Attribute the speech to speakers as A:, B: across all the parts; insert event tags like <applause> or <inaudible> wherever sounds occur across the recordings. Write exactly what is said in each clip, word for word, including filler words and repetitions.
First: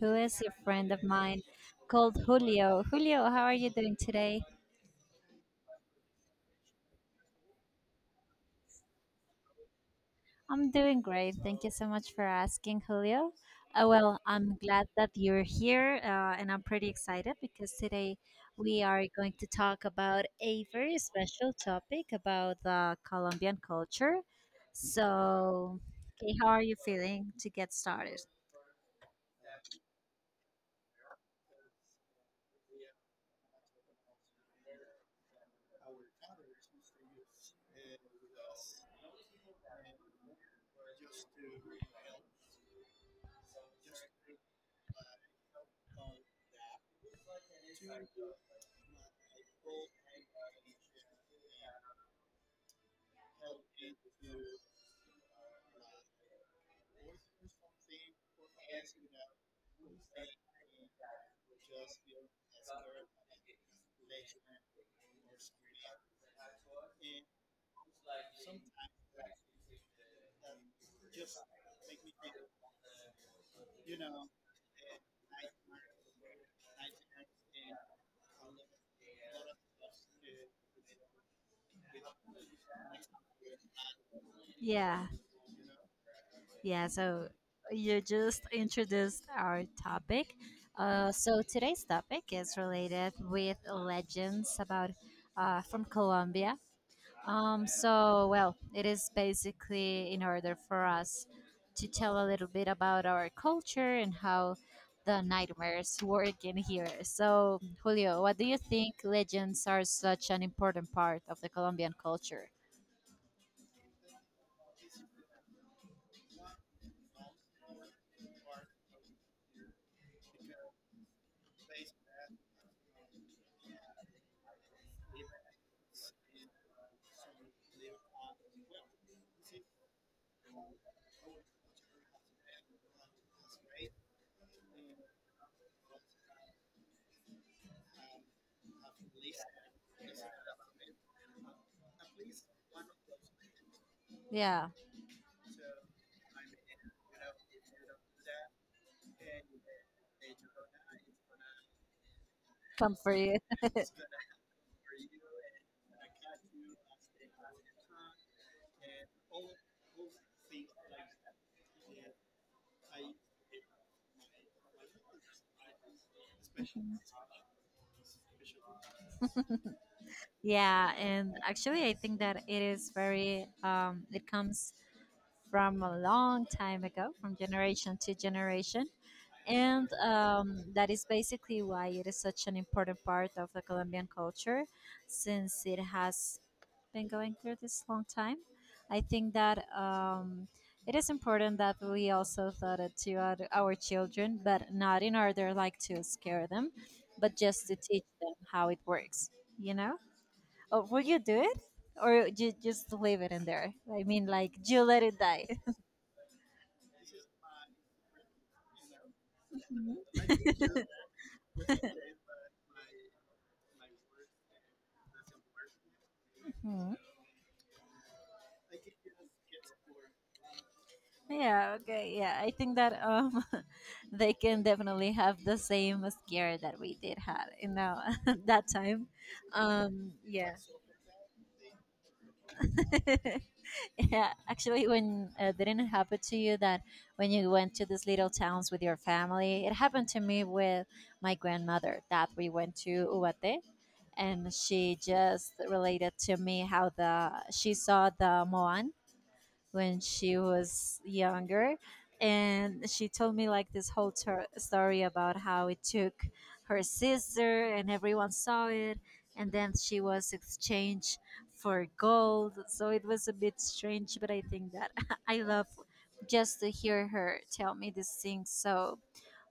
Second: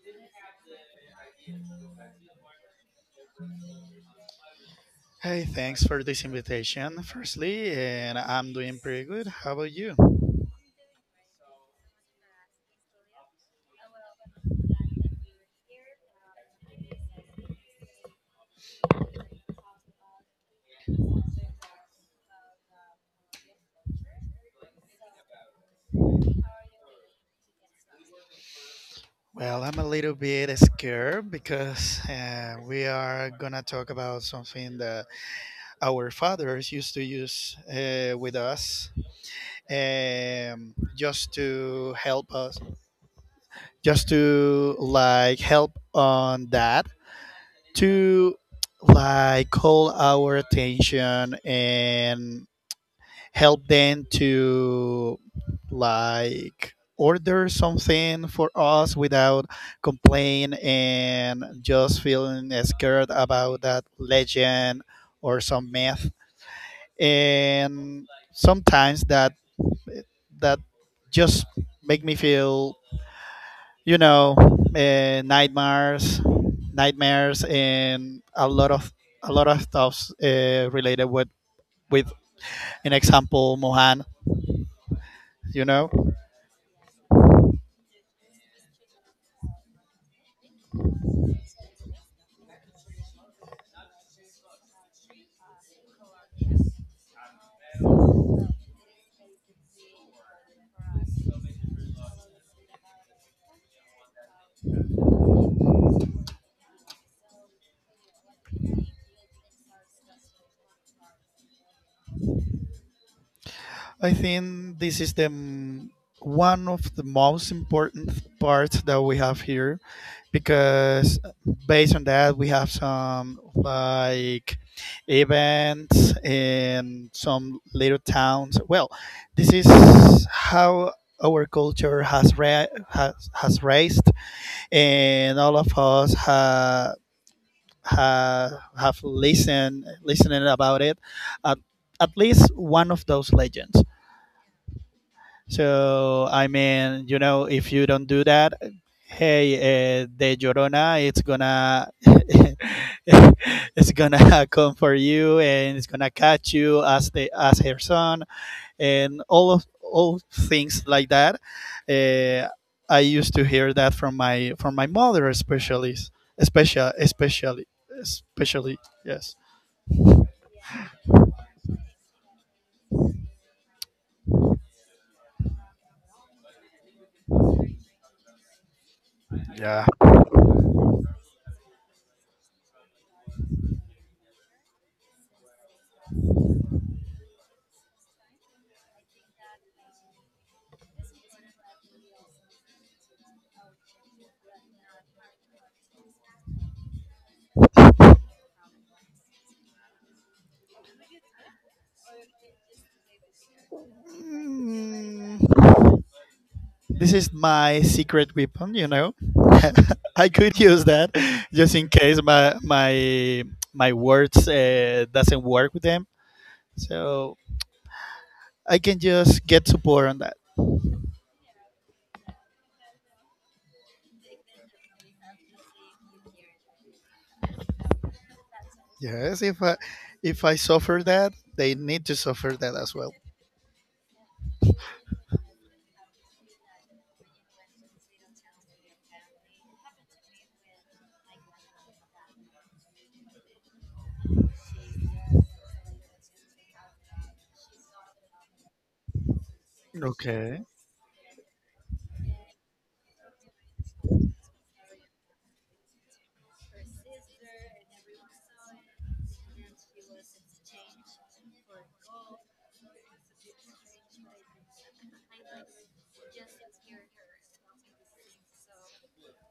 A: who is a friend of mine called Julio. Julio, how are you doing today?
B: Hey, thanks for this invitation, firstly, and I'm doing pretty good. How about you?
A: I'm doing great. Thank you so much for asking, Julio. Uh, well, I'm glad that you're here, uh, and I'm pretty excited because today we are going to talk about a very special topic about the Colombian culture. So, okay, how are you feeling to get started?
B: Well, I'm a little bit scared because uh, we are gonna talk about something that our fathers used to use uh, with us, um, just to help us, just to like help on that, to like call our attention and help them to like order something for us without complain and just feeling scared about that legend or some myth, and sometimes that that just make me feel, you know uh, nightmares nightmares and a lot of a lot of stuff uh, related with with an example, mohan
A: Yeah.
B: you know
A: Yeah, so you just introduced our topic. Uh, so today's topic is related with legends about uh, from Colombia. Um, so well, it is basically in order for us to tell a little bit about our culture and how the nightmares work in here. So Julio, what do you think legends are such an important part of the Colombian culture?
B: I think this is the m- one of the most important parts that we have here, because based on that we have some like events in some little towns. Well, this is how our culture has ra- has, has raised, and all of us have have, have listened listening about it at, at least one of those legends.
A: Yeah,
B: So, I mean, you know, if you don't do that, hey, uh, the Llorona, it's gonna,
A: come
B: <laughs>
A: for you.
B: it's gonna <laughs> come for you, and it's gonna catch you as the as her son, and all of all things like that. Uh, I used to hear that from my from my mother, especially, especially, especially, especially, yes.
A: Yeah, and actually, I think that it is very, um, it comes from a long time ago, from generation to generation.
B: Yeah.
A: And um, that is basically why it is such an important part of the Colombian culture since it has been going through this long time. I think that um, it is important that we also taught it to our, our children, but not in order like to scare them, but just them how it works, you know? Oh, will you do it? Or you just leave it in there? I mean, like, you let it
B: Mm,
A: die.
B: This is my secret weapon, you know. <laughs>
A: Mhm.
B: I could use that just in case my my my words, uh, doesn't work with them.
A: <laughs>
B: So I can just get support on that.
A: Yeah, okay, yeah. I think that um, <laughs> they can definitely have the same scare that we did have in our, <laughs> that time.
B: Yes, if I
A: Um,
B: if I
A: yeah.
B: suffer that, they need to suffer that as well.
A: <laughs> <laughs> yeah, actually, when uh, didn't it happen to you that when you went to these little towns with your family, it happened to me with my grandmother that we went to Uate, and she just related to me how the she saw the Moan when she
B: Okay.
A: was younger, and she told me like this whole tor- story about how it took her sister and everyone saw it, and then she was exchanged for gold. So it was a bit strange, but I think that <laughs> I love just to hear her tell me these things. So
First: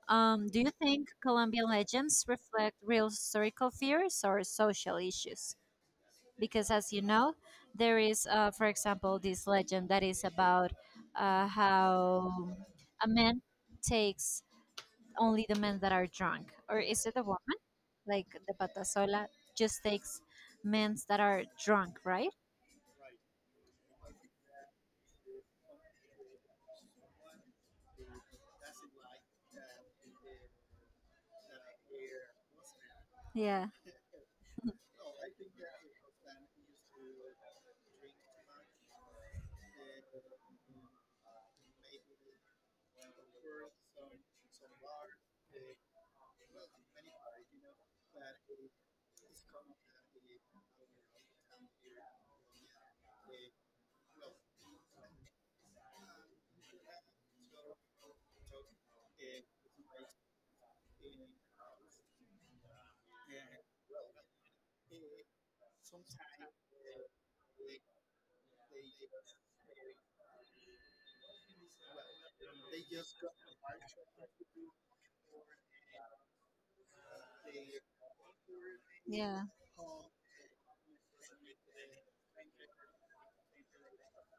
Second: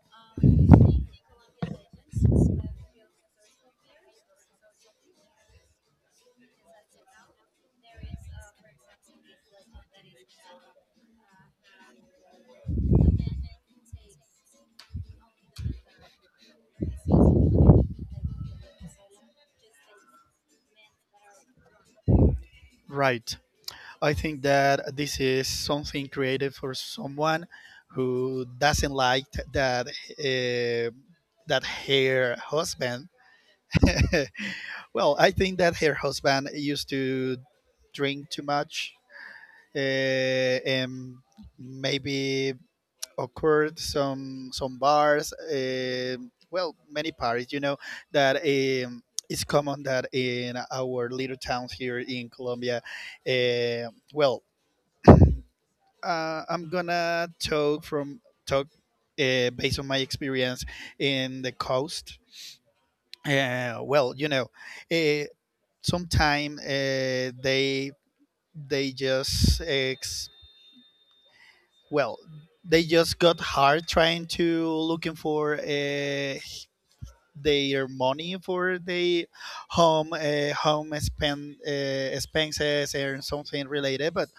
A: um, do you think Colombian legends reflect real historical fears or social issues? Because as you know, there is uh, for example this legend that is about uh, how a man takes only the men that are drunk, or is it a woman like the patasola just takes men that are drunk, right?
B: Right. I think that this is something created for someone who doesn't like that uh, that her husband.
A: Yeah,
B: <laughs> Well, I think that her husband used to drink too much, uh, and maybe occurred some some bars, um well, many parties, you know, that, um, it's common that in our little towns here in Colombia. Uh, well, uh, I'm gonna talk from talk uh, based on my experience in the coast. Uh, well, you know, uh, sometime, uh, they they just ex- well they just got hard trying to looking for, uh, their money for the
A: yeah,
B: home uh, home spend, uh, expenses and something related, but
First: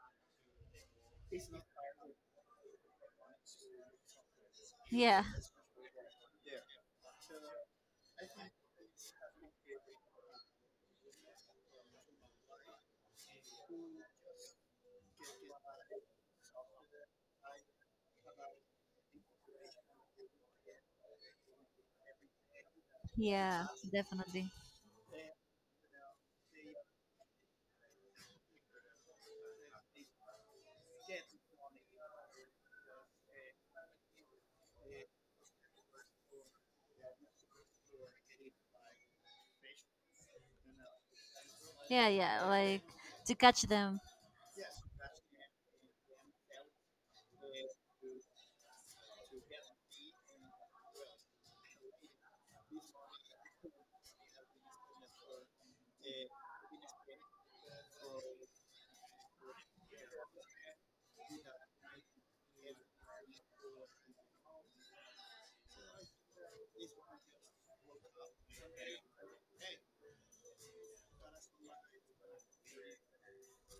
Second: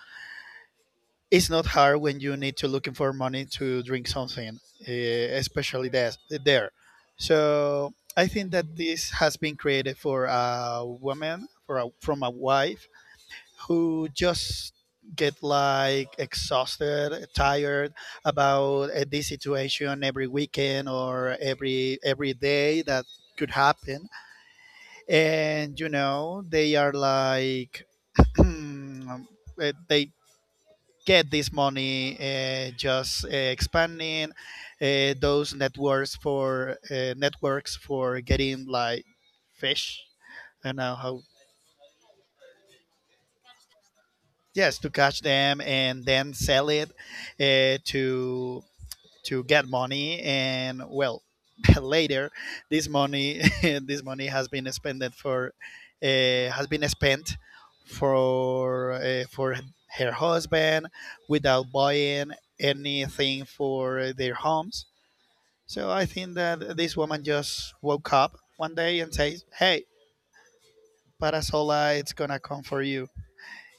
B: it's not hard when you need to looking for money to drink something, uh,
A: yeah.
B: especially that there. So I think that this has been created for a woman for a, from a wife who just get like exhausted, tired, about, uh, this situation, every weekend or every every day that could
A: Yeah,
B: happen.
A: definitely.
B: And you know they are like <clears throat> uh, they get this money, uh, just, uh, expanding, uh, those networks for uh, networks for getting like fish. I don't know how.
A: Yeah, yeah, like to catch them.
B: Yes, to catch them and then sell it, uh, to to get money. And well, <laughs> later, this money <laughs> this money has been spent for, uh, has been spent for, uh, for her husband, without buying anything for their homes. So I think that this woman just woke up one day and says, hey, parasola, it's gonna come for you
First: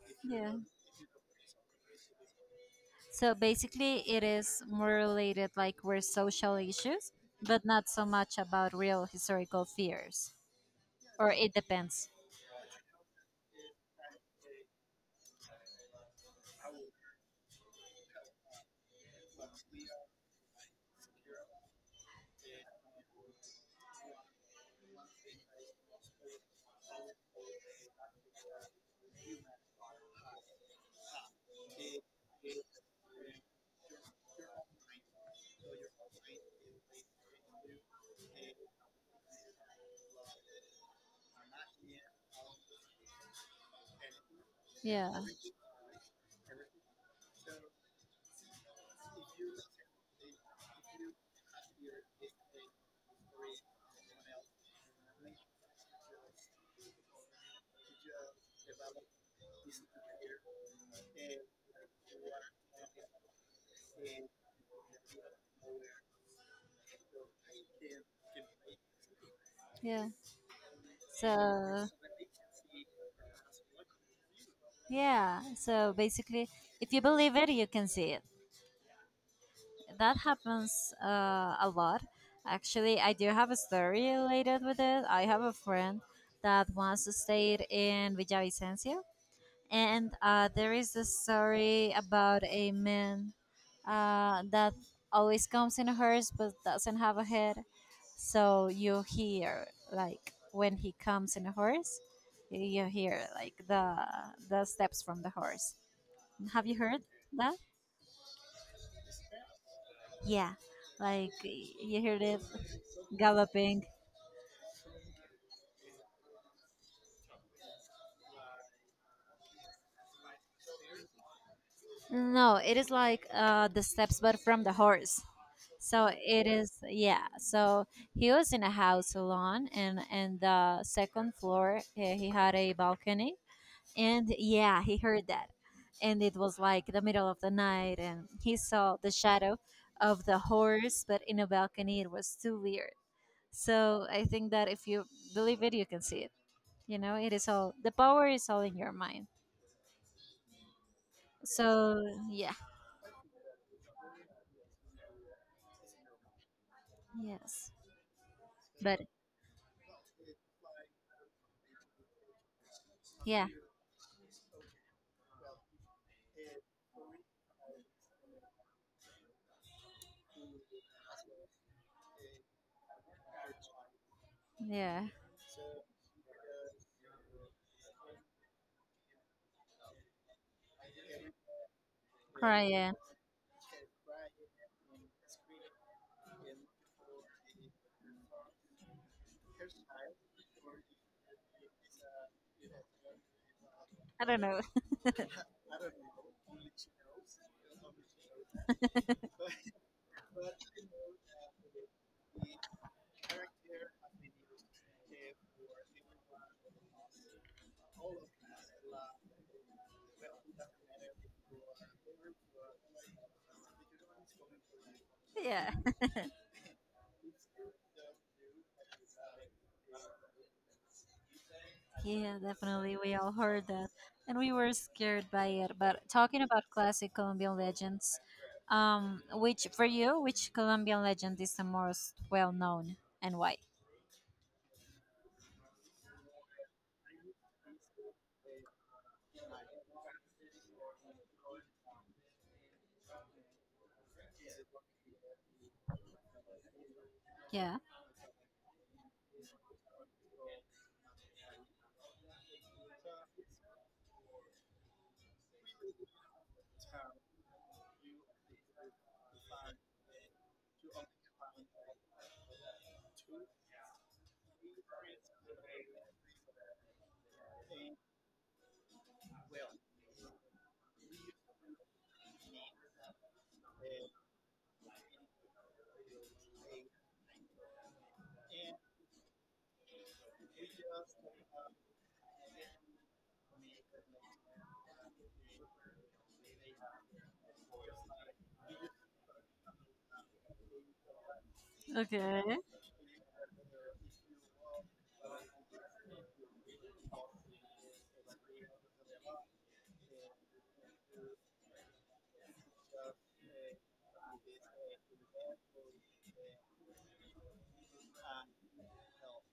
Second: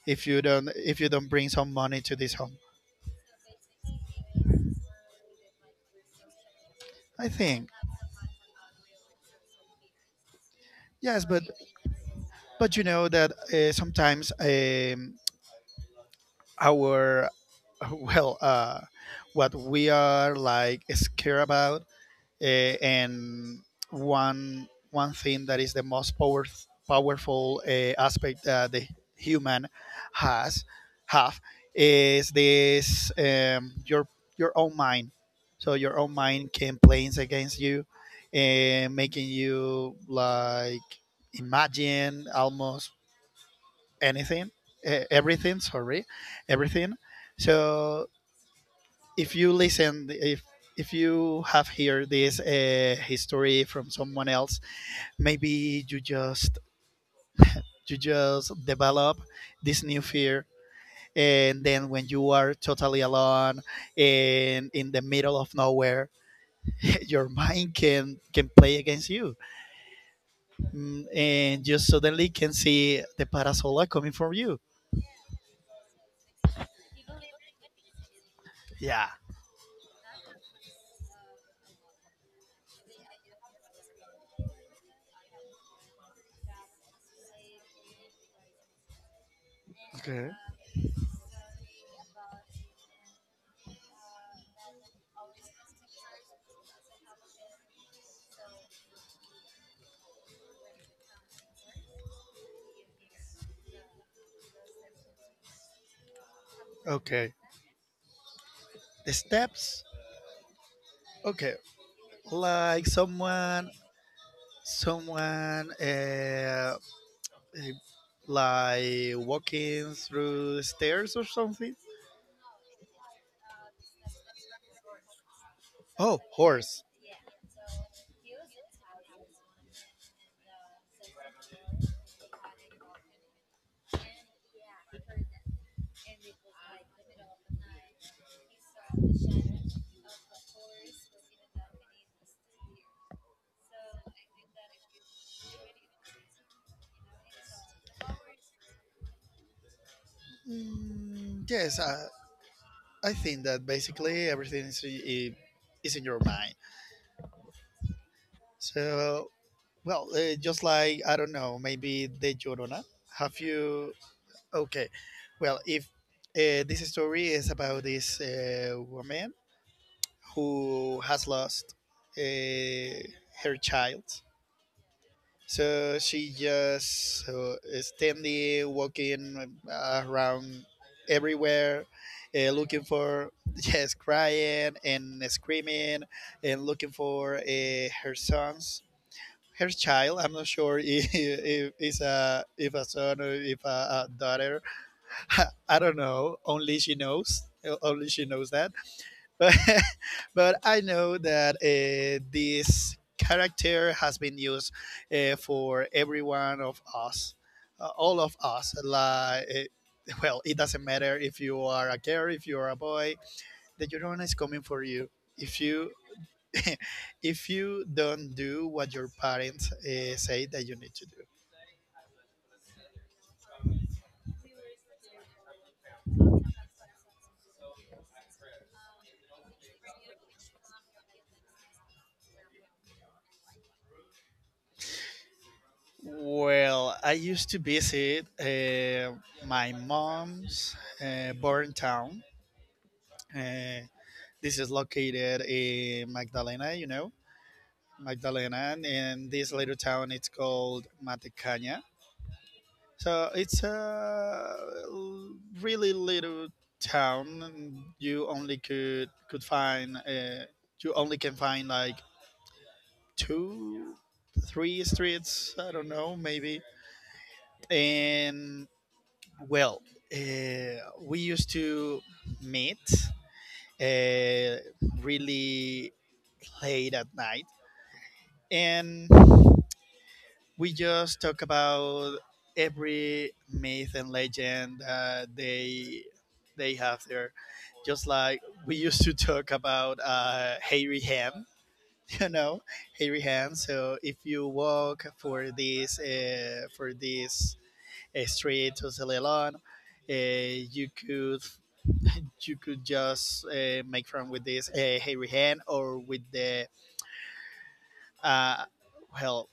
B: if you
A: Yeah.
B: don't if you don't bring some money to this home.
A: So basically, it is more related like with social issues,
B: I
A: but
B: think,
A: not so much about real historical fears.
B: yes.
A: Or
B: But
A: it depends.
B: but you know that, uh, sometimes, um, our, <laughs> well, uh, what we are like scared about. Uh, and one one thing that is the most power, powerful, uh, aspect that the human has have is this, um, your your own mind. So your own mind can play against you, and making you like imagine almost anything, eh,
A: Yeah,
B: everything. Sorry, everything. So, if you listen if if you have heard this, uh, history from someone else, maybe you just you just develop this new fear, and then when you are totally alone and in the middle of nowhere, <laughs> your mind can can play against you.
A: yeah.
B: Mm, and you
A: So,
B: suddenly can see the parasola coming from you.
A: yeah. So basically, if you believe it, you can see it.
B: Yeah.
A: That happens uh, a lot. Actually, I do have a story related with it. I have a friend that once stayed in Villavicencio, and
B: Okay.
A: uh, there is this story about a man uh, that always comes in a hearse but doesn't have a head. So you hear like when he comes in a horse, you hear like the the steps from the horse. Have you heard
B: Okay.
A: that?
B: The steps.
A: Yeah, like
B: Okay,
A: y- you heard it
B: like someone,
A: galloping.
B: someone uh, eh, like walking through stairs or something.
A: No, it is like uh, the steps, but from the horse. So
B: Oh,
A: it is,
B: horse.
A: yeah. So he was in a house alone, and and the second floor uh, he had a balcony, and yeah, he heard that, and it was like the middle of the night, and he saw the shadow of the horse, but in a balcony it was too weird. So I think that if you believe it, you can see it. You know, it is all the power is all in your mind.
B: Mm, yes,
A: So
B: uh,
A: yeah,
B: I think that basically everything is, i- is in your mind.
A: yes but
B: So, well, uh, just like, I don't know, maybe De Llorona. Have
A: Yeah,
B: you. Okay. Well, if, uh, this story is about this, uh, woman who has lost, uh, her child.
A: yeah,
B: So she just, uh, standing, walking, uh, around everywhere, uh, looking
A: crying.
B: for, <laughs> yes, crying and screaming and looking for, uh, her sons, her child. I'm not sure, <laughs> if, if it's a if a son, or if a, a
A: I don't
B: daughter.
A: know. <laughs>
B: <laughs> I don't know. Only she knows. Only she knows that, but <laughs> but I know that, uh, this character has been used, uh, for every one of us, uh, all of us. Like, eh, <laughs> well, it doesn't matter if you are a girl, if you are a boy. The Llorona is coming for you. If
A: Yeah,
B: you <laughs> if you don't do what your parents, uh, say that you need to do.
A: yeah, definitely. We all heard that, and we were scared by it. But talking about classic Colombian legends, um, which for you, which Colombian legend is the most well known, and why?
B: Well, I used to visit, uh, my mom's, uh, born town. Uh, This is located in Magdalena, you know,
A: Yeah.
B: Magdalena, and this little town it's called Matecaña. So it's a really little town. You only could could find uh, you only can find like two, three streets. I don't know, maybe. And well, uh, we used to meet, uh, really late at night, and we just talk about every myth and legend, uh, they they have there. Just like we used to talk about, uh, hairy ham, <laughs> you
A: Okay.
B: know, hairy ham. So if you walk for this uh, for this uh, street to Celeron, uh, you could <laughs> you could just, uh, make friends with this, uh, hairy ham, or with the uh, well,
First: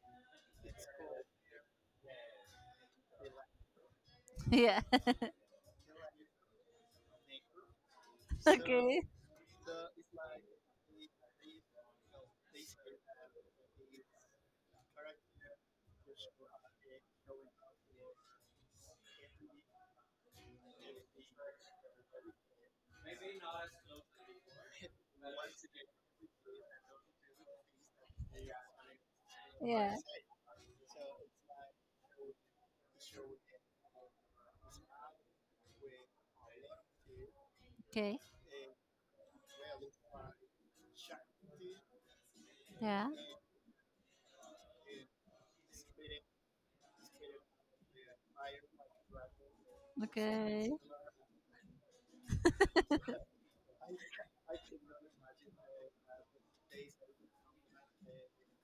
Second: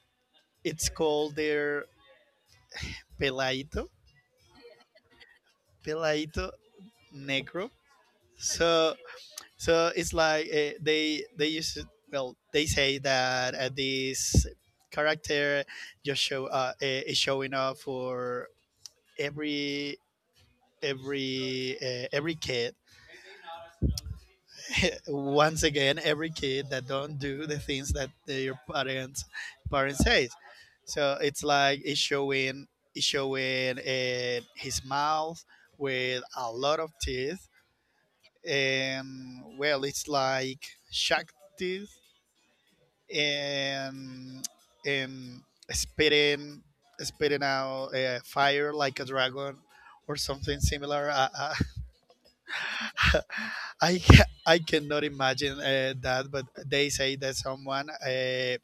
B: it's called there Pelaito,
A: <laughs> Yeah.
B: Pelaito Negro.
A: <laughs>
B: So
A: Okay.
B: so it's like, uh, they they used to, well, they say that, uh, this character just show uh, eh, is showing up for every every uh, every kid, <laughs> once again, every kid that don't do the things that their parents
A: Yeah.
B: parents says. So it's like it's showing, it's showing uh, his mouth with a lot of teeth,
A: Okay.
B: and well, it's like Shakti,
A: Yeah.
B: and and spitting, spitting out uh, fire like a dragon or something
A: Okay.
B: similar. Uh, uh, <laughs> I ca- I cannot imagine, uh, that, but they say that someone, uh,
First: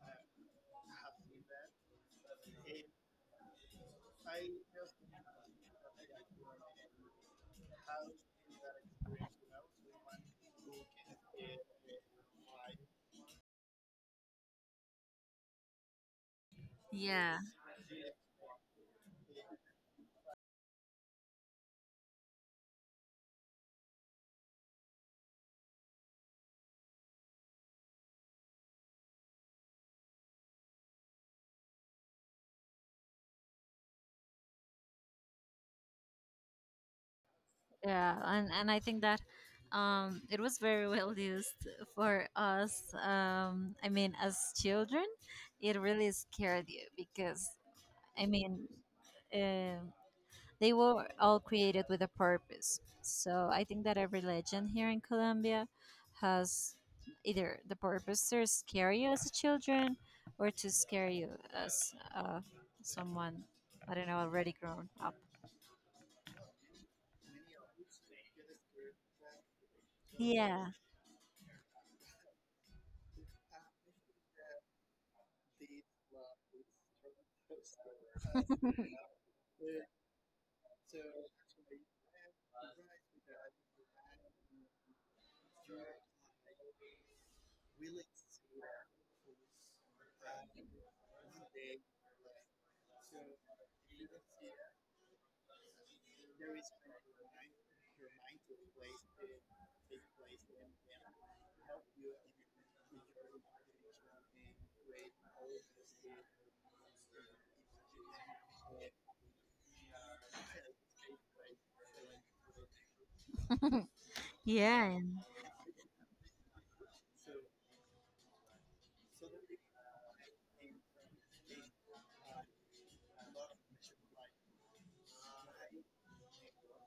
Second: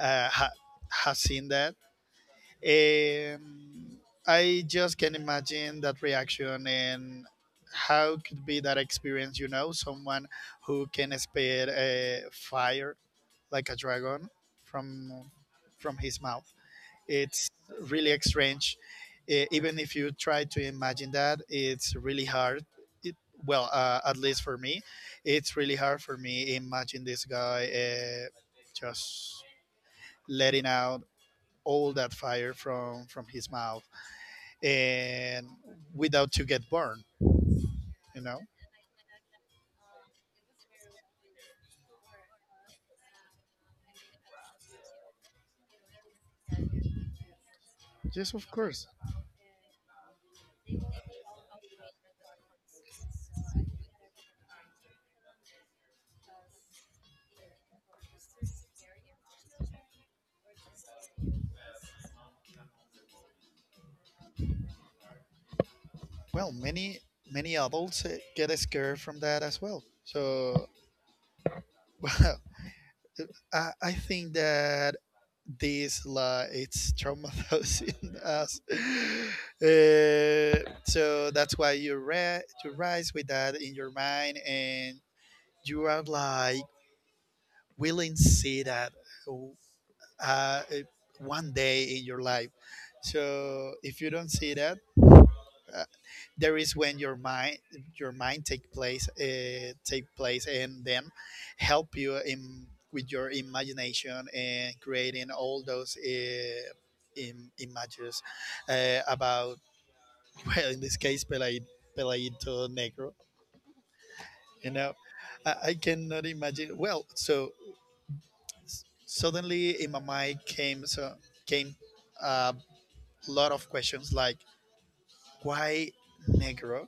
B: uh, ha- has seen that, um, I just can imagine that reaction and how could be that experience. You know, someone who can spit, uh, fire like a dragon from from his mouth.
A: Yeah.
B: It's really strange. Uh, even if you try to imagine that, it's really hard. It, well, uh, at least for me, it's really hard for me imagine this guy, uh, just letting out all that fire from from his mouth, and without to get burned.
A: yeah
B: You know?
A: and and I think that um, it was very well used for us, um, I mean as children, it really scared you because I
B: Yes, of
A: mean,
B: course.
A: um, they were all created with a purpose. So I think that every legend here in Colombia has either the purpose to scare you as a children or to scare you as uh, someone, I don't know, already grown up.
B: Well, many many adults, uh, get scared from that as well, so.
A: Yeah.
B: <laughs> Well, i, I think that this like it's traumatizing, <laughs> us, uh, so that's why you re- you rise with that in your mind, and you are like willing to see that, uh, uh, eh, one day in your life. So if you don't see that, uh, there is when your mind, your mind take place, uh, take place and then help you in with your imagination, and creating all those, uh, im- images, uh, about, <laughs> well, in this case, Pelai- Pelaito Negro you know
A: Yeah.
B: I, I cannot imagine well, so s- suddenly in my mind came so came a lot of questions, like, why Negro?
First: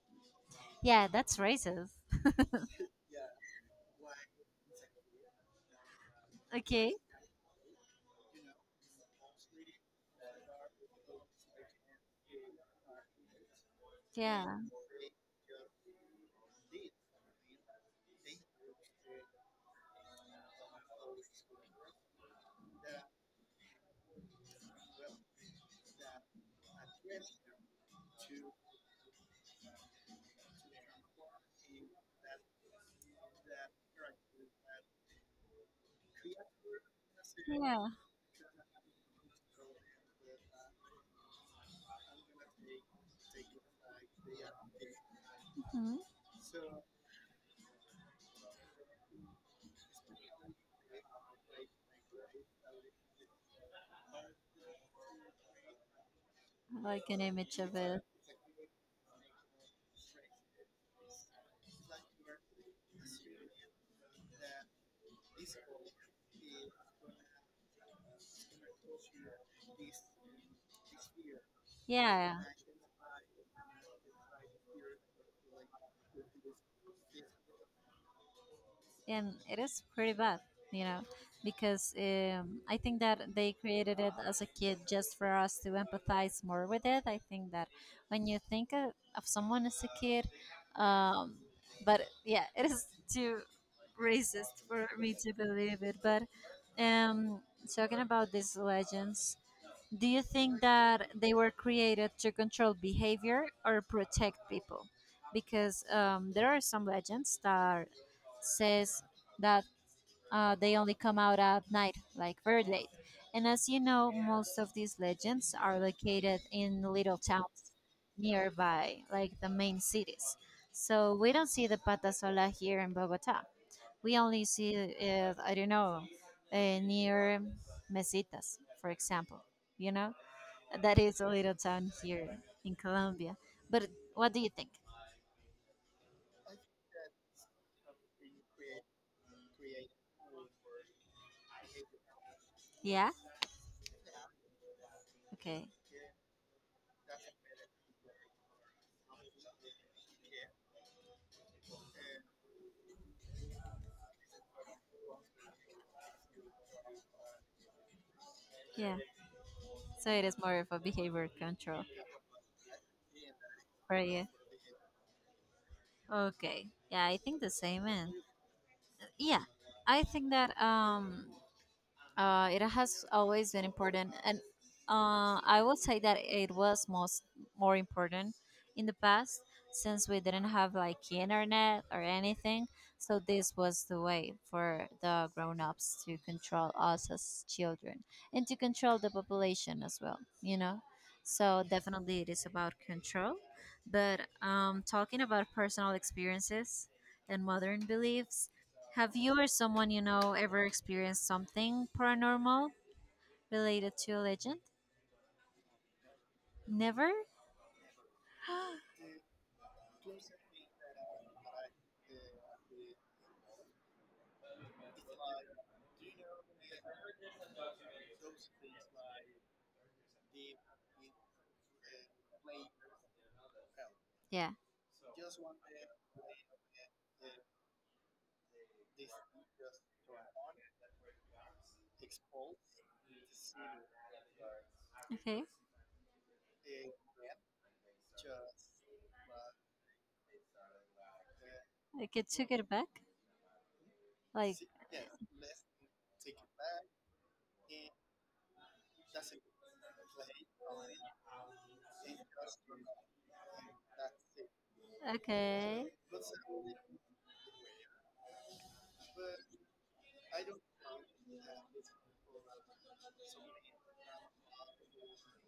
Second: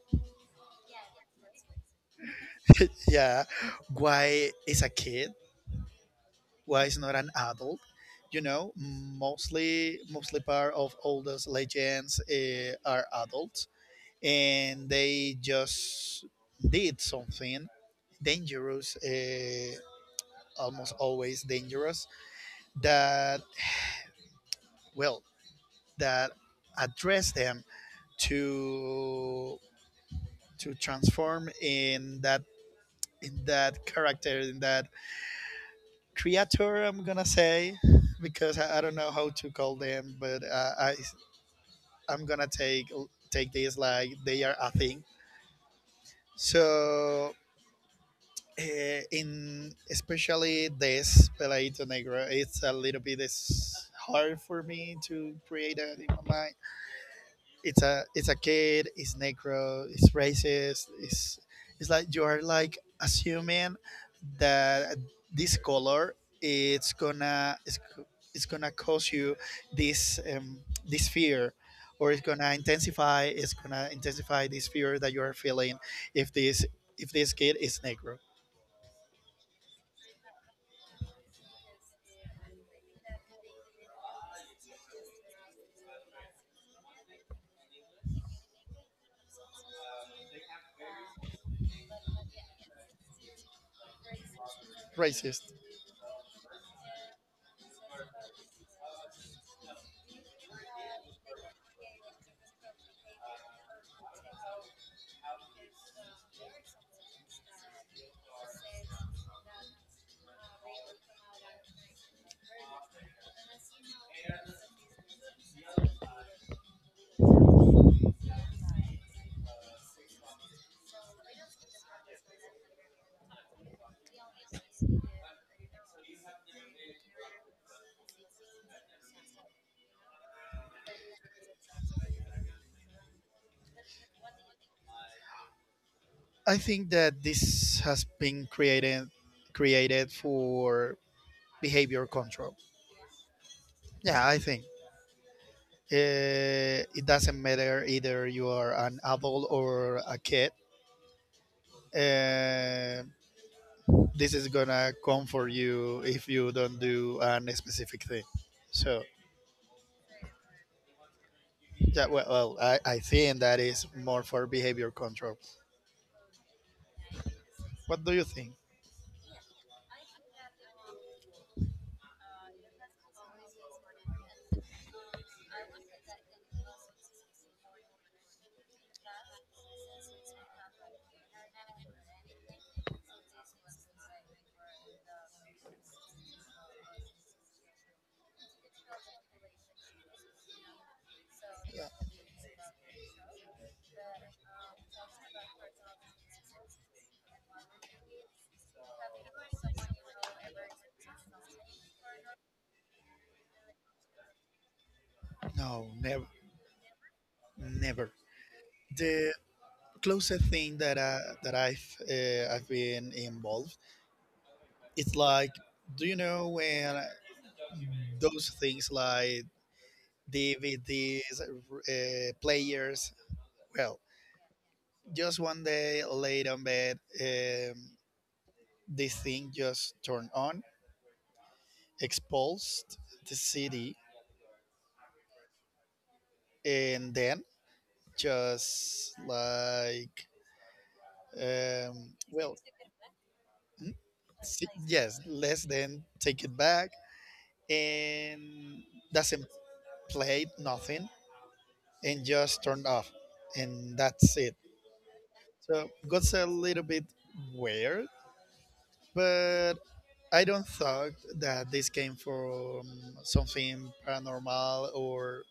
A: Yeah, that's racist.
B: <laughs> Yeah, why is a kid? Why
A: Okay.
B: is not an adult? You know, mostly mostly part of all those legends, uh, are adults,
A: Yeah.
B: and they just did something dangerous, uh, almost always dangerous. That well, that address them to to transform in that, in that character, in that creature, I'm gonna say,
A: Yeah.
B: because i, I don't know how to call them, but, uh, i i'm gonna take take this like they are a thing.
A: Mhm.
B: So, uh, in especially this Pelaito Negro, it's a little bit is hard for me to create that in my mind.
A: Like an image of
B: it's
A: it.
B: a it's a kid, it's Negro, it's racist, it's it's like you are like assuming that this color, it's gonna it's, it's gonna cause you this, um, this fear, or it's
A: Yeah.
B: gonna intensify it's gonna intensify this fear that you are feeling if this if this kid is Negro.
A: And it is pretty bad, you know, because um, I think that they created it as a kid just for us to empathize more with it. I think that when you think of, of someone as a kid, um, but yeah, it is too racist for me to
B: Racist.
A: believe it. But um, talking about these legends, do you think that they were created to control behavior or protect people? Because um, there are some legends that says that uh, they only come out at night, like very late. And as you know, most of these legends are located in little towns nearby, like the main cities. So we don't see the pata sola here in Bogota. We only see it, I don't know, uh, near mesitas, for example. You know. That is a little town here in Colombia. But what do you think?
B: I think that this has been created created for behavior control.
A: Yeah?
B: Yeah, I think,
A: Okay.
B: uh, it doesn't matter either you are an adult or a kid. Uh, this is gonna come for you if you don't do an specific thing.
A: Yeah.
B: So,
A: So it is more of a behavior control
B: yeah, well, well I, I think that is
A: for
B: more
A: you.
B: for behavior control.
A: Okay. Yeah, I think the same,
B: What
A: and
B: do you think?
A: yeah. I think that um, Uh, it has always been important, and uh, I will say that it was most more important in the past, since we didn't have like internet or anything. So this was the way for the grown-ups to control us as children and to control the population as well. You know, so
B: Yeah.
A: definitely it is about control. But um, talking about personal experiences and modern beliefs. Have you or someone you know ever experienced something paranormal related to a legend?
B: No, never,
A: Never?
B: never.
A: <gasps>
B: The closest thing that I that I've uh, I've been involved, it's like, do you know when those things like D V Ds, uh, players? Well,
A: Yeah.
B: just one day laid on bed, um, this thing just turned on, exposed the city
A: Okay.
B: and then just like
A: I
B: um,
A: could took
B: well
A: it back.
B: hmm?
A: Like
B: Si- yes, let's then take it back and doesn't play nothing and just turn off and that's it, so
A: okay.
B: got a little bit weird, but I don't thought that this came from something paranormal or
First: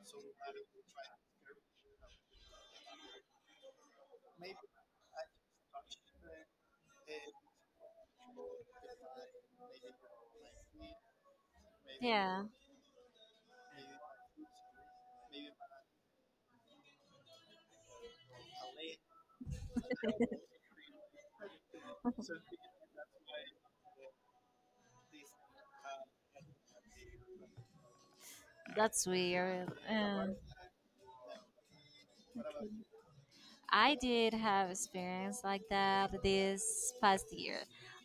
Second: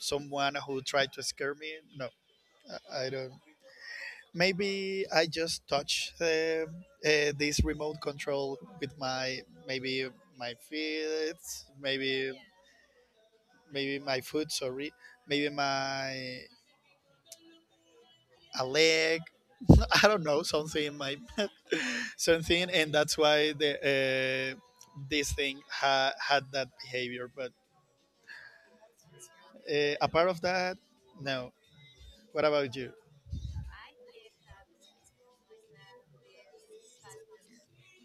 B: someone who tried to scare me. No, i I don't. Maybe I just touch uh, uh, this remote control with my, maybe my feet, maybe
A: Yeah.
B: maybe my foot. Sorry, maybe my, a leg. <laughs> I don't know, something in my <laughs> something, and that's why the uh, this thing ha- had that behavior. But
A: That's weird.
B: uh, apart
A: Um,
B: of that, no. What about you?
A: I did have experience like that this past year.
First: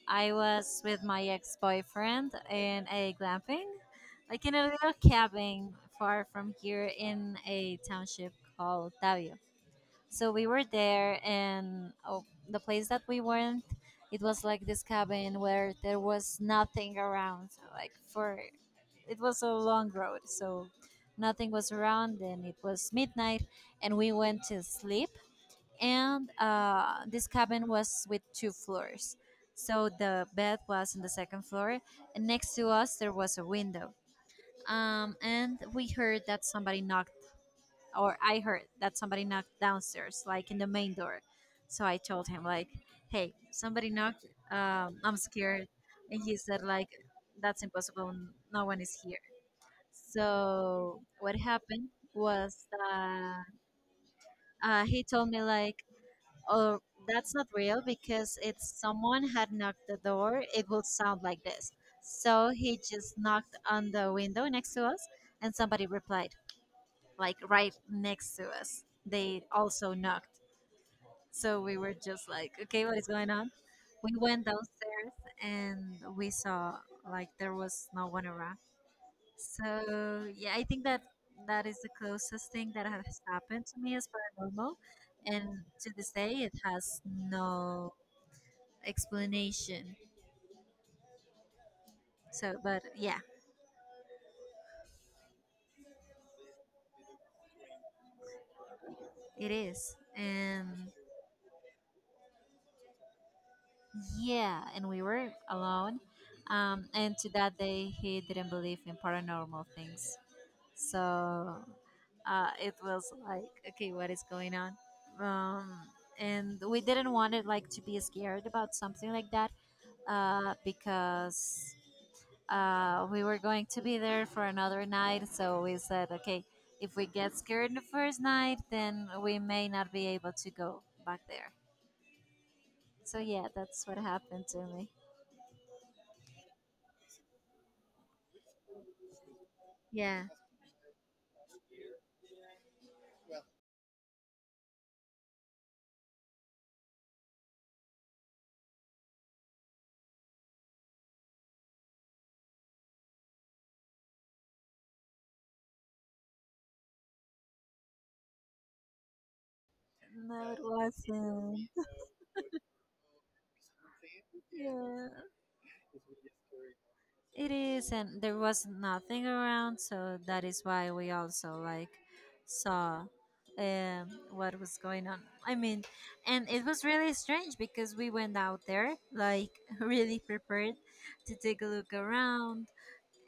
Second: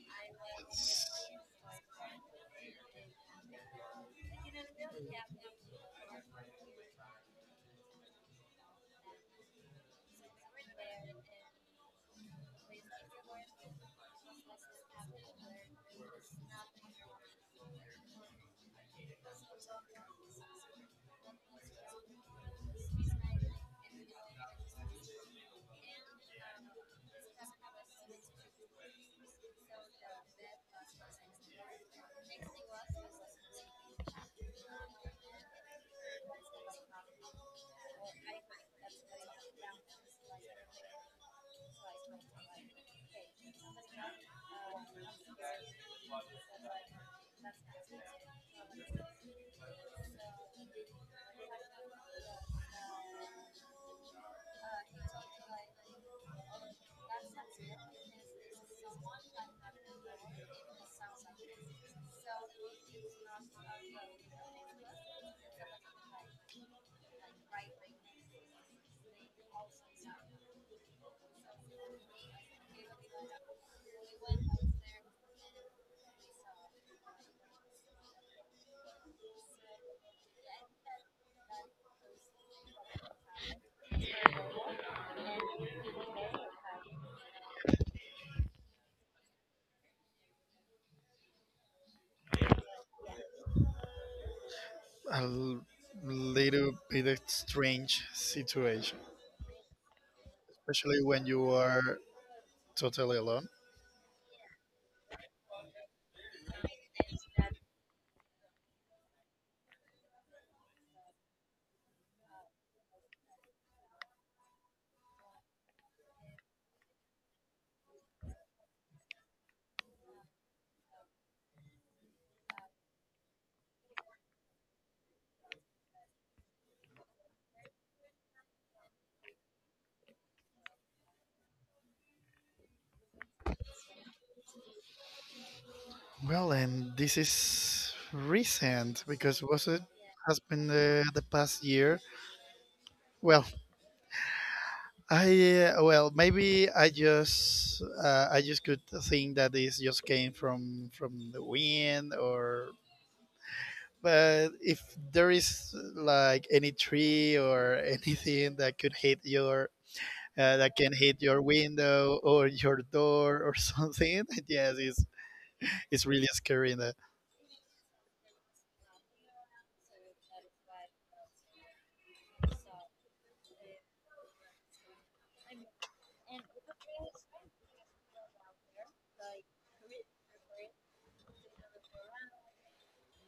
A: I was with my ex-boyfriend in a glamping, like in a little cabin far from here in a township called Tavio. So we were there, and oh, the place that we went, it was like this cabin where there was nothing around. So like for it was a long road, so nothing was around, and it was midnight, and we went to sleep. And uh, this cabin was with two floors, so the bed was on the second floor, and next to us there was a window. um, and we heard that somebody knocked, or I heard that somebody knocked downstairs like in the main door. So I told him like, hey, somebody knocked, um, I'm scared. And he said like, that's impossible, n- no one is here. So what happened was that uh, he told me like, oh, that's not real, because if someone had knocked the door, it would sound like this. So he just knocked on the window next to us, and somebody replied, like right next to us. They also knocked. So we were just like, okay, what is going on? We went downstairs and we saw like there was no one around. So yeah, I think that that is the closest thing that has happened to me as paranormal, and to this day it has no explanation. So, but yeah,
B: A l- little bit of strange situation,
A: it is. And
B: especially when you are totally alone.
A: yeah, and we were alone. Um, and to that day, he didn't believe in paranormal things. So uh, it was like, okay, what is going on? Um, and we didn't want it like to be scared about something like that uh, because uh, we were going to be there for another night, so we said, okay, if we get scared the first night, then we may not be able to go back there. So yeah, that's what happened to me.
B: Well, and this is recent, because was it,
A: Yeah.
B: has been the, the past year. Well, I uh, well, maybe I just uh, I just could think that this just came from from the wind, or. But if there is like any tree or <laughs> anything that could hit your
A: No,
B: uh,
A: it
B: that can hit your
A: wasn't.
B: window or your door or <laughs> something, yes, it's
A: Yeah.
B: it's really scary. In the,
A: It is, and there was nothing around, so that is why we also like saw um, what was going on. I mean, and it was really strange because we went out there like <laughs> really prepared to take a look around,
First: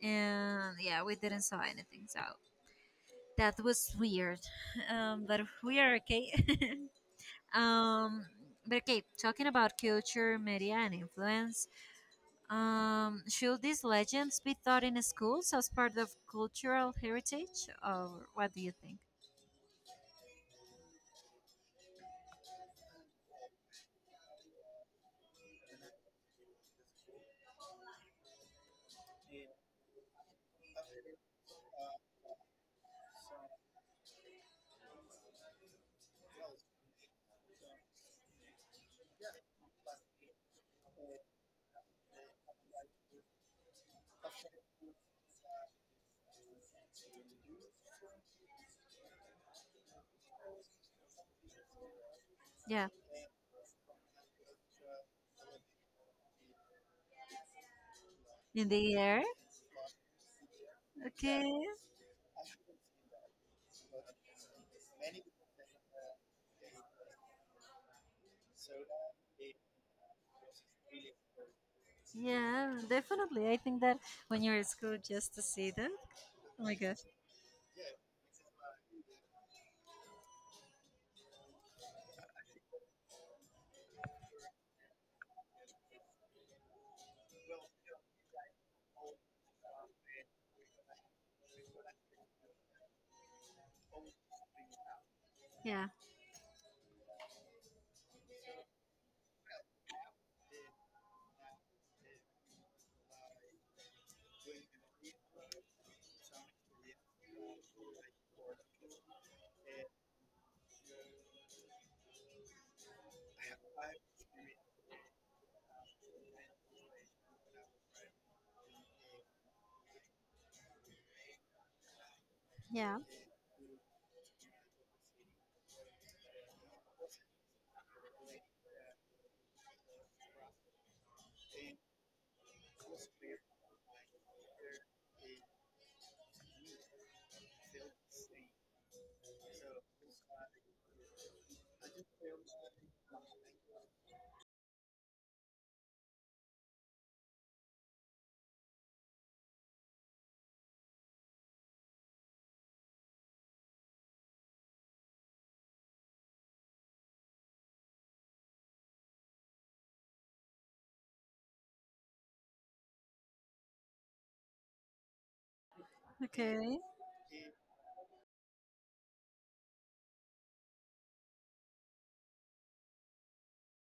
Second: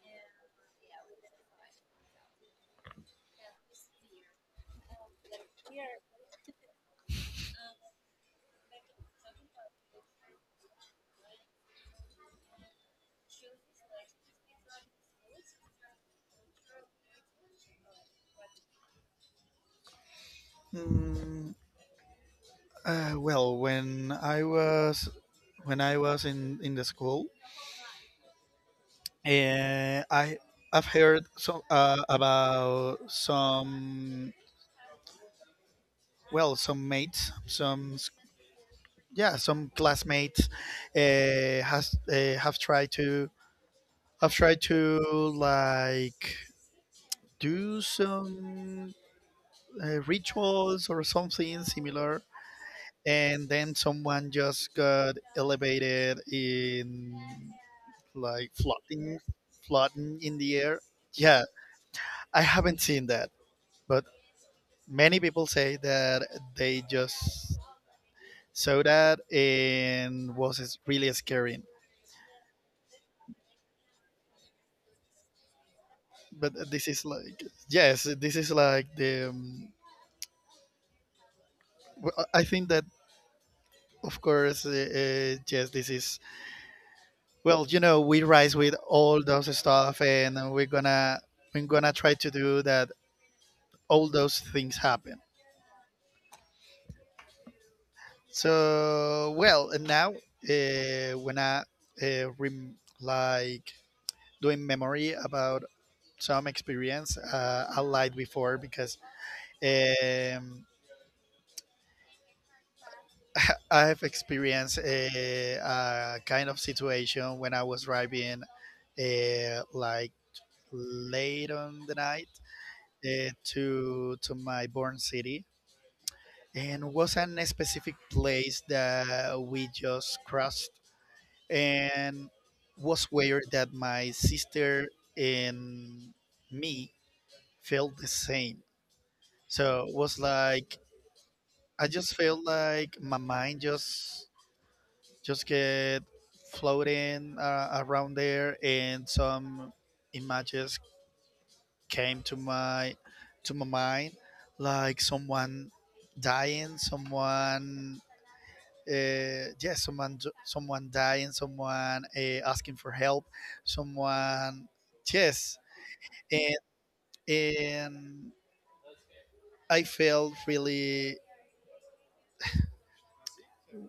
A: and yeah, we didn't saw anything. So that was weird, <laughs> um, but we are okay. <laughs> um, but okay, talking about culture, media, and influence. Um, should these legends be taught in schools as part of cultural heritage, or what do you think?
B: mm, Uh, well, when I was, when I was in in the school, uh, I I've heard so uh, about some, well, some mates, some s- yeah, some classmates uh, has uh, have tried to have tried to like do some uh, rituals or something similar,
A: Yeah,
B: and then someone just got elevated in, like,
A: in the
B: floating,
A: air.
B: floating in the air. Yeah,
A: Okay.
B: I haven't seen that, but many people say that they just saw that, and was is really scary.
A: Yeah, definitely. I think that when you're at school, just to see that.
B: But
A: Oh my
B: this
A: gosh.
B: is like, yes, this is like the. Um, w- I think that of course uh, uh, yes, this is, well, you know we rise with all those stuff, and we're gonna, we're gonna try to do that, all those things happen.
A: Yeah.
B: So well, and now uh, when I uh, rem- like doing memory about some experience, uh, I lied before because um, <laughs> I have experienced a, a kind of situation when I was driving uh, like late on the night
A: Yeah.
B: uh, to to my born city, and was an specific place that we just crossed, and was where that my sister and me felt the same. So it was like I just felt like my mind just just get floating uh, around there, and some images came to my to my mind, like someone dying, someone uh, yeah, someone, someone dying, someone uh, asking for help, someone, yes, and
A: Okay.
B: and I felt really,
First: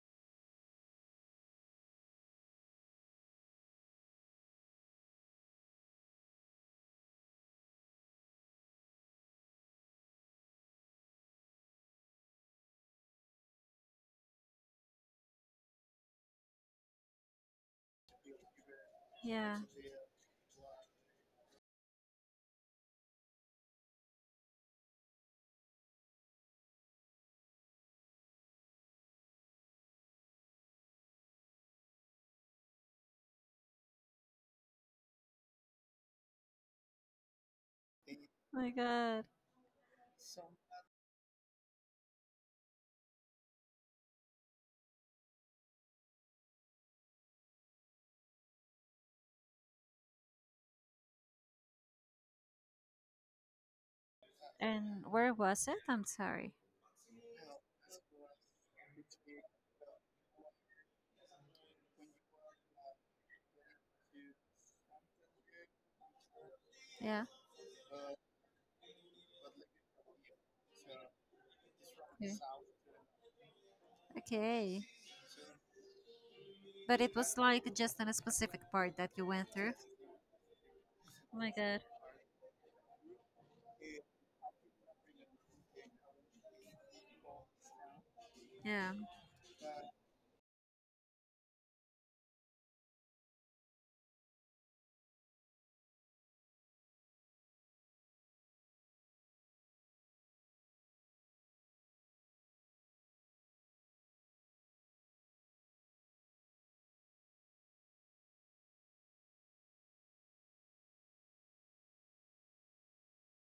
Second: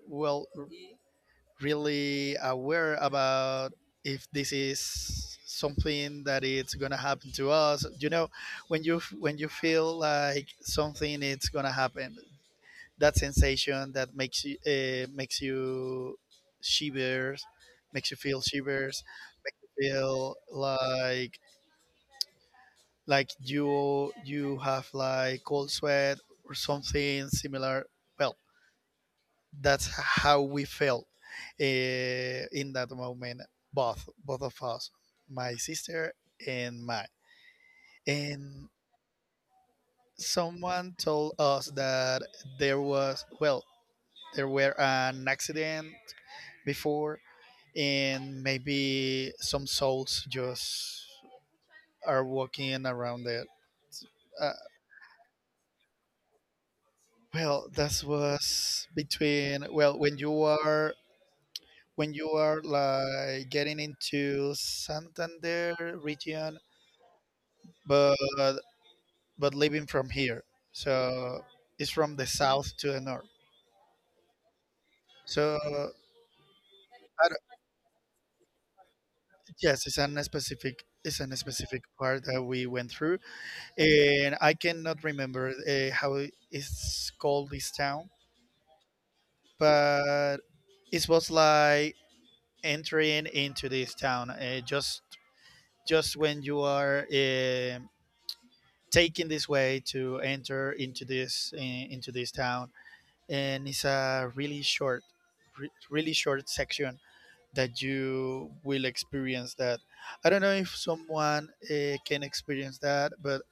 B: well, really aware about if this is something that it's gonna happen to us. You know, when you, when you feel like something it's gonna happen, that sensation that makes you uh, makes you shivers, makes you feel shivers, makes
A: Yeah.
B: you feel like like you you have like cold sweat or something similar. Well, that's how we felt uh, in that moment, both, both of us, my sister and my,
A: Oh
B: and
A: my God.
B: someone told us that there was, well, there were an accident before, and maybe some souls just are walking around it. Uh,
A: And where was it? I'm sorry.
B: well, that was between, well, when you are, when you are like getting into Santander region,
A: Yeah.
B: but but living from here, so it's from the
A: Okay.
B: south to the north.
A: Okay.
B: So
A: But it
B: I
A: was
B: don't-
A: like just in a specific part that you went through.
B: yes, it's an specific, it's an
A: Oh my God.
B: specific part that we went through, and I cannot remember uh, how it's called this town,
A: Yeah.
B: but it was like entering into this town, uh, just just when you are um taking this way to enter into this eh, into this town, and it's a really short, re- really short section that you will experience that. I don't know if someone uh, can experience that, but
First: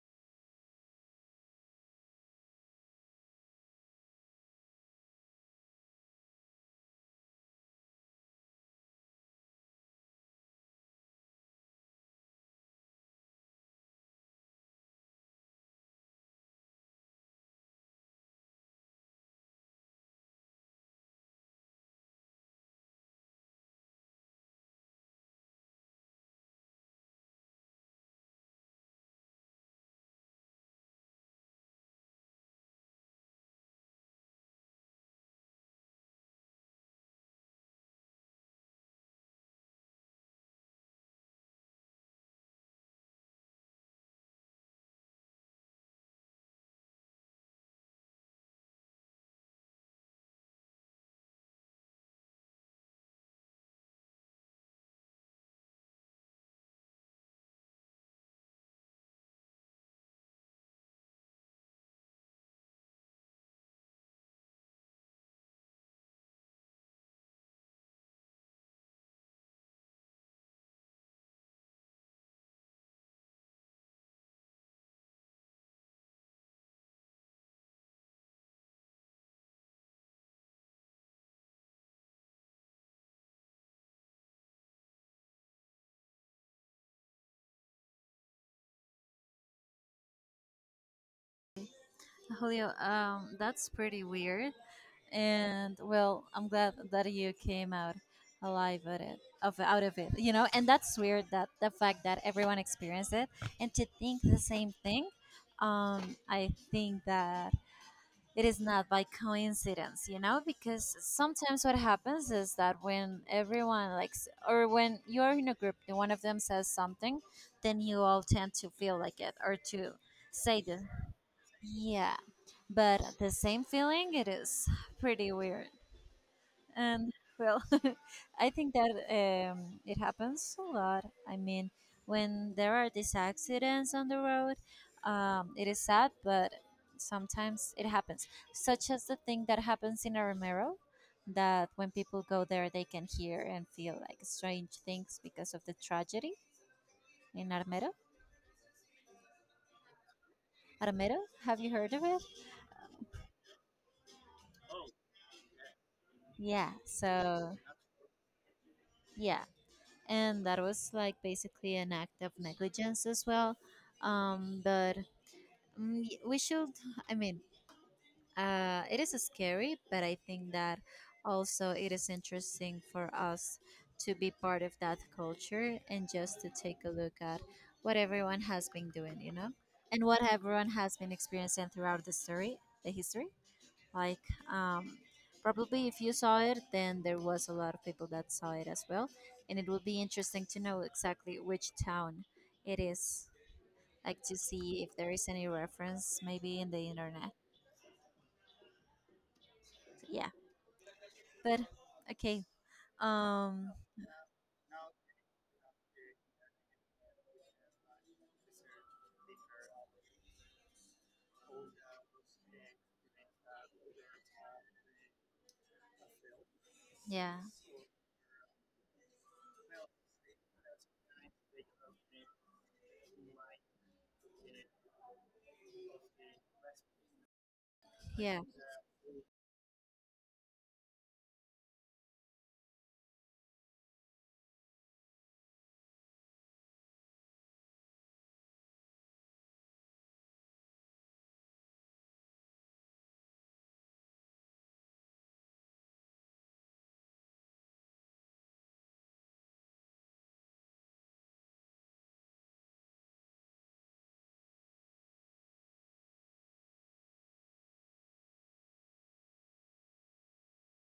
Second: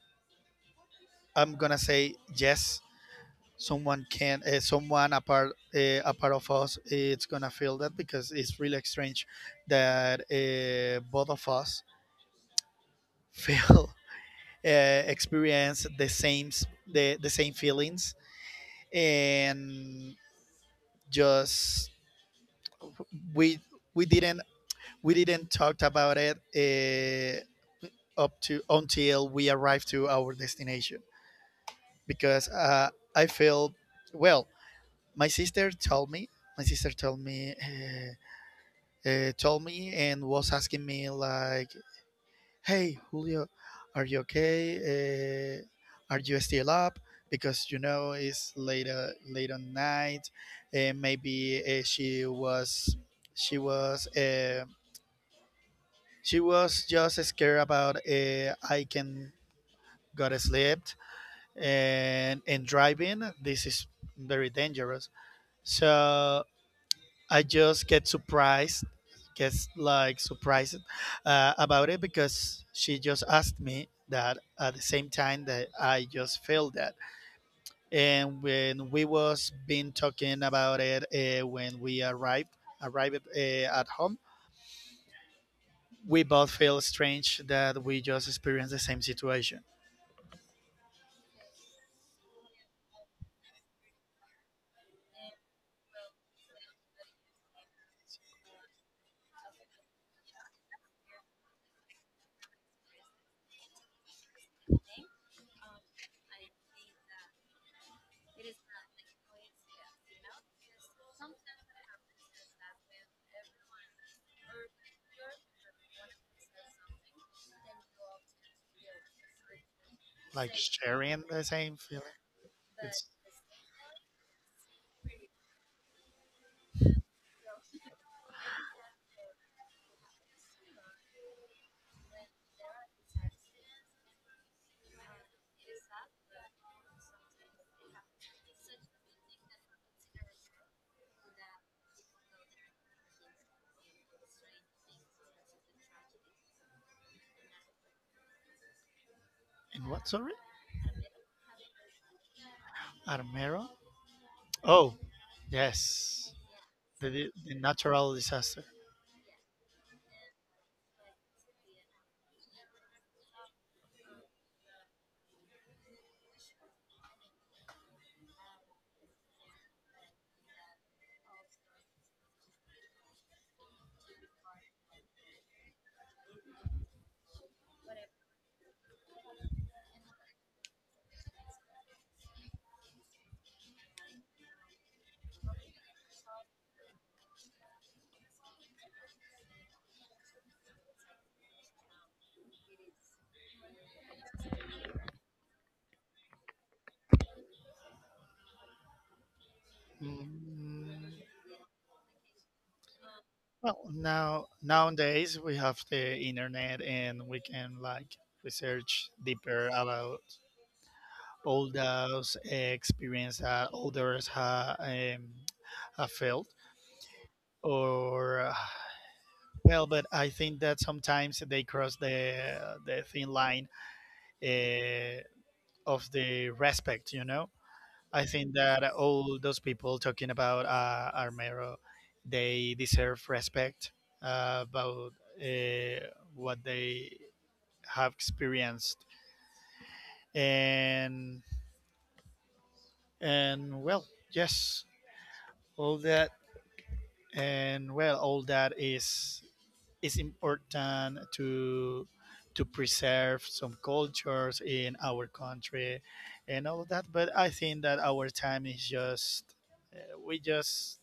B: I'm gonna say yes, someone can, uh, someone apart, uh, a part of us eh, it's gonna feel that, because it's really strange that uh, both of us feel, <laughs> uh, experience the same, s- the, the same feelings, and just we, we didn't we didn't talk about it uh, up to until we arrived to our destination, because uh, I feel, well, my sister told me, my sister told me uh, uh, told me and was asking me like, "Hey, Julio, are you okay? Uh, are you still up? Because you know it's late, uh, late on night. Uh, maybe uh, she was, she was, uh, she was just scared about, uh, I can got slept and and driving. This is very dangerous. So I just get surprised, gets like surprised uh, about it, because she just asked me that at the same time that I just felt that. And when we was been talking about it, uh, when we arrived, arrived uh, at home, we both feel strange that we just experienced the same situation.
A: Julio, um, that's pretty weird. And well, I'm glad that you came out alive at it, of out of it. You know, and that's weird that the fact that everyone experienced it and to think the same thing. Um, I think that it is not by coincidence, you know, because sometimes what happens is that when everyone likes, or when you're in a group and one of them says something, then you all tend to feel like it or to
B: Like
A: say the
B: sharing the same
A: yeah,
B: feeling.
A: but
B: It's
A: the same feeling, it is pretty weird. And well, <laughs> I think that um, it happens a lot. I mean, when there are these accidents on the road, um, it is sad, but sometimes it happens. Such as the thing that happens in Armero, that when people go there, they can hear and feel like strange things because of the tragedy in Armero.
B: in what, sorry?
A: Armero, have you heard of it?
B: Armero? Oh, yes,
A: Yeah,
B: the, di- the
A: so
B: natural disaster.
A: yeah, and that was like basically an act of negligence as well. um, but mm, y- we should I mean, uh, it is scary, but I think that also it is interesting for us to be part of that culture and just to take a look at what everyone has been doing, you know, and what everyone has been experiencing throughout the story the history, like, um, probably if you saw it, then there was a lot of people that saw it as well. And it will be interesting to know exactly which town it is, like to see if there is any reference maybe in the internet. Yeah.
B: Mm,
A: But okay. Um,
B: well, now nowadays we have the internet, and we can like research deeper about all those experience that others ha, um, have felt,
A: yeah,
B: or. Well, but I think that sometimes they cross the the thin line uh, of the respect. You know, I
A: yeah,
B: think that all those people talking about uh, Armero, they deserve respect uh, about uh, what they have experienced, and and well, yes, all that, and well, all that is, it's important to to preserve some cultures in our country and all of that, but I think that our time is just uh, we just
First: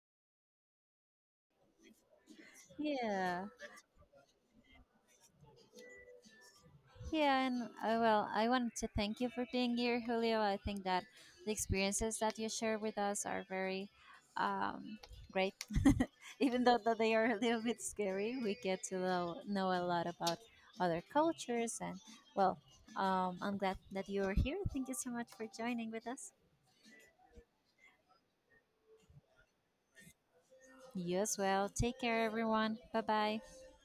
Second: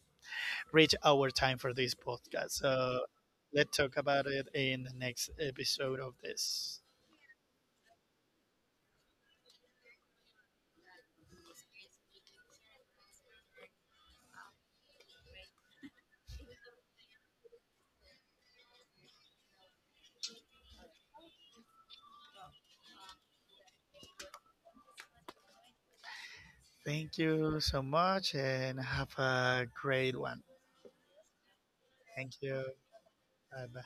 B: reach our time for this podcast, so
A: yeah.
B: let's talk about it in the next episode of this.
A: Yeah, and uh, well, I wanted to thank you for being here, Julio. I think that the experiences that you share with us are very um, great. <laughs> Even though that they are a little bit scary, we get to know, know a lot about other cultures. And well, um, I'm glad that you are here. Thank you so much for joining with us.
B: Thank you so much and have a great one.
A: You as well. Take care,
B: Thank you.
A: everyone. Bye bye.
B: Bye bye.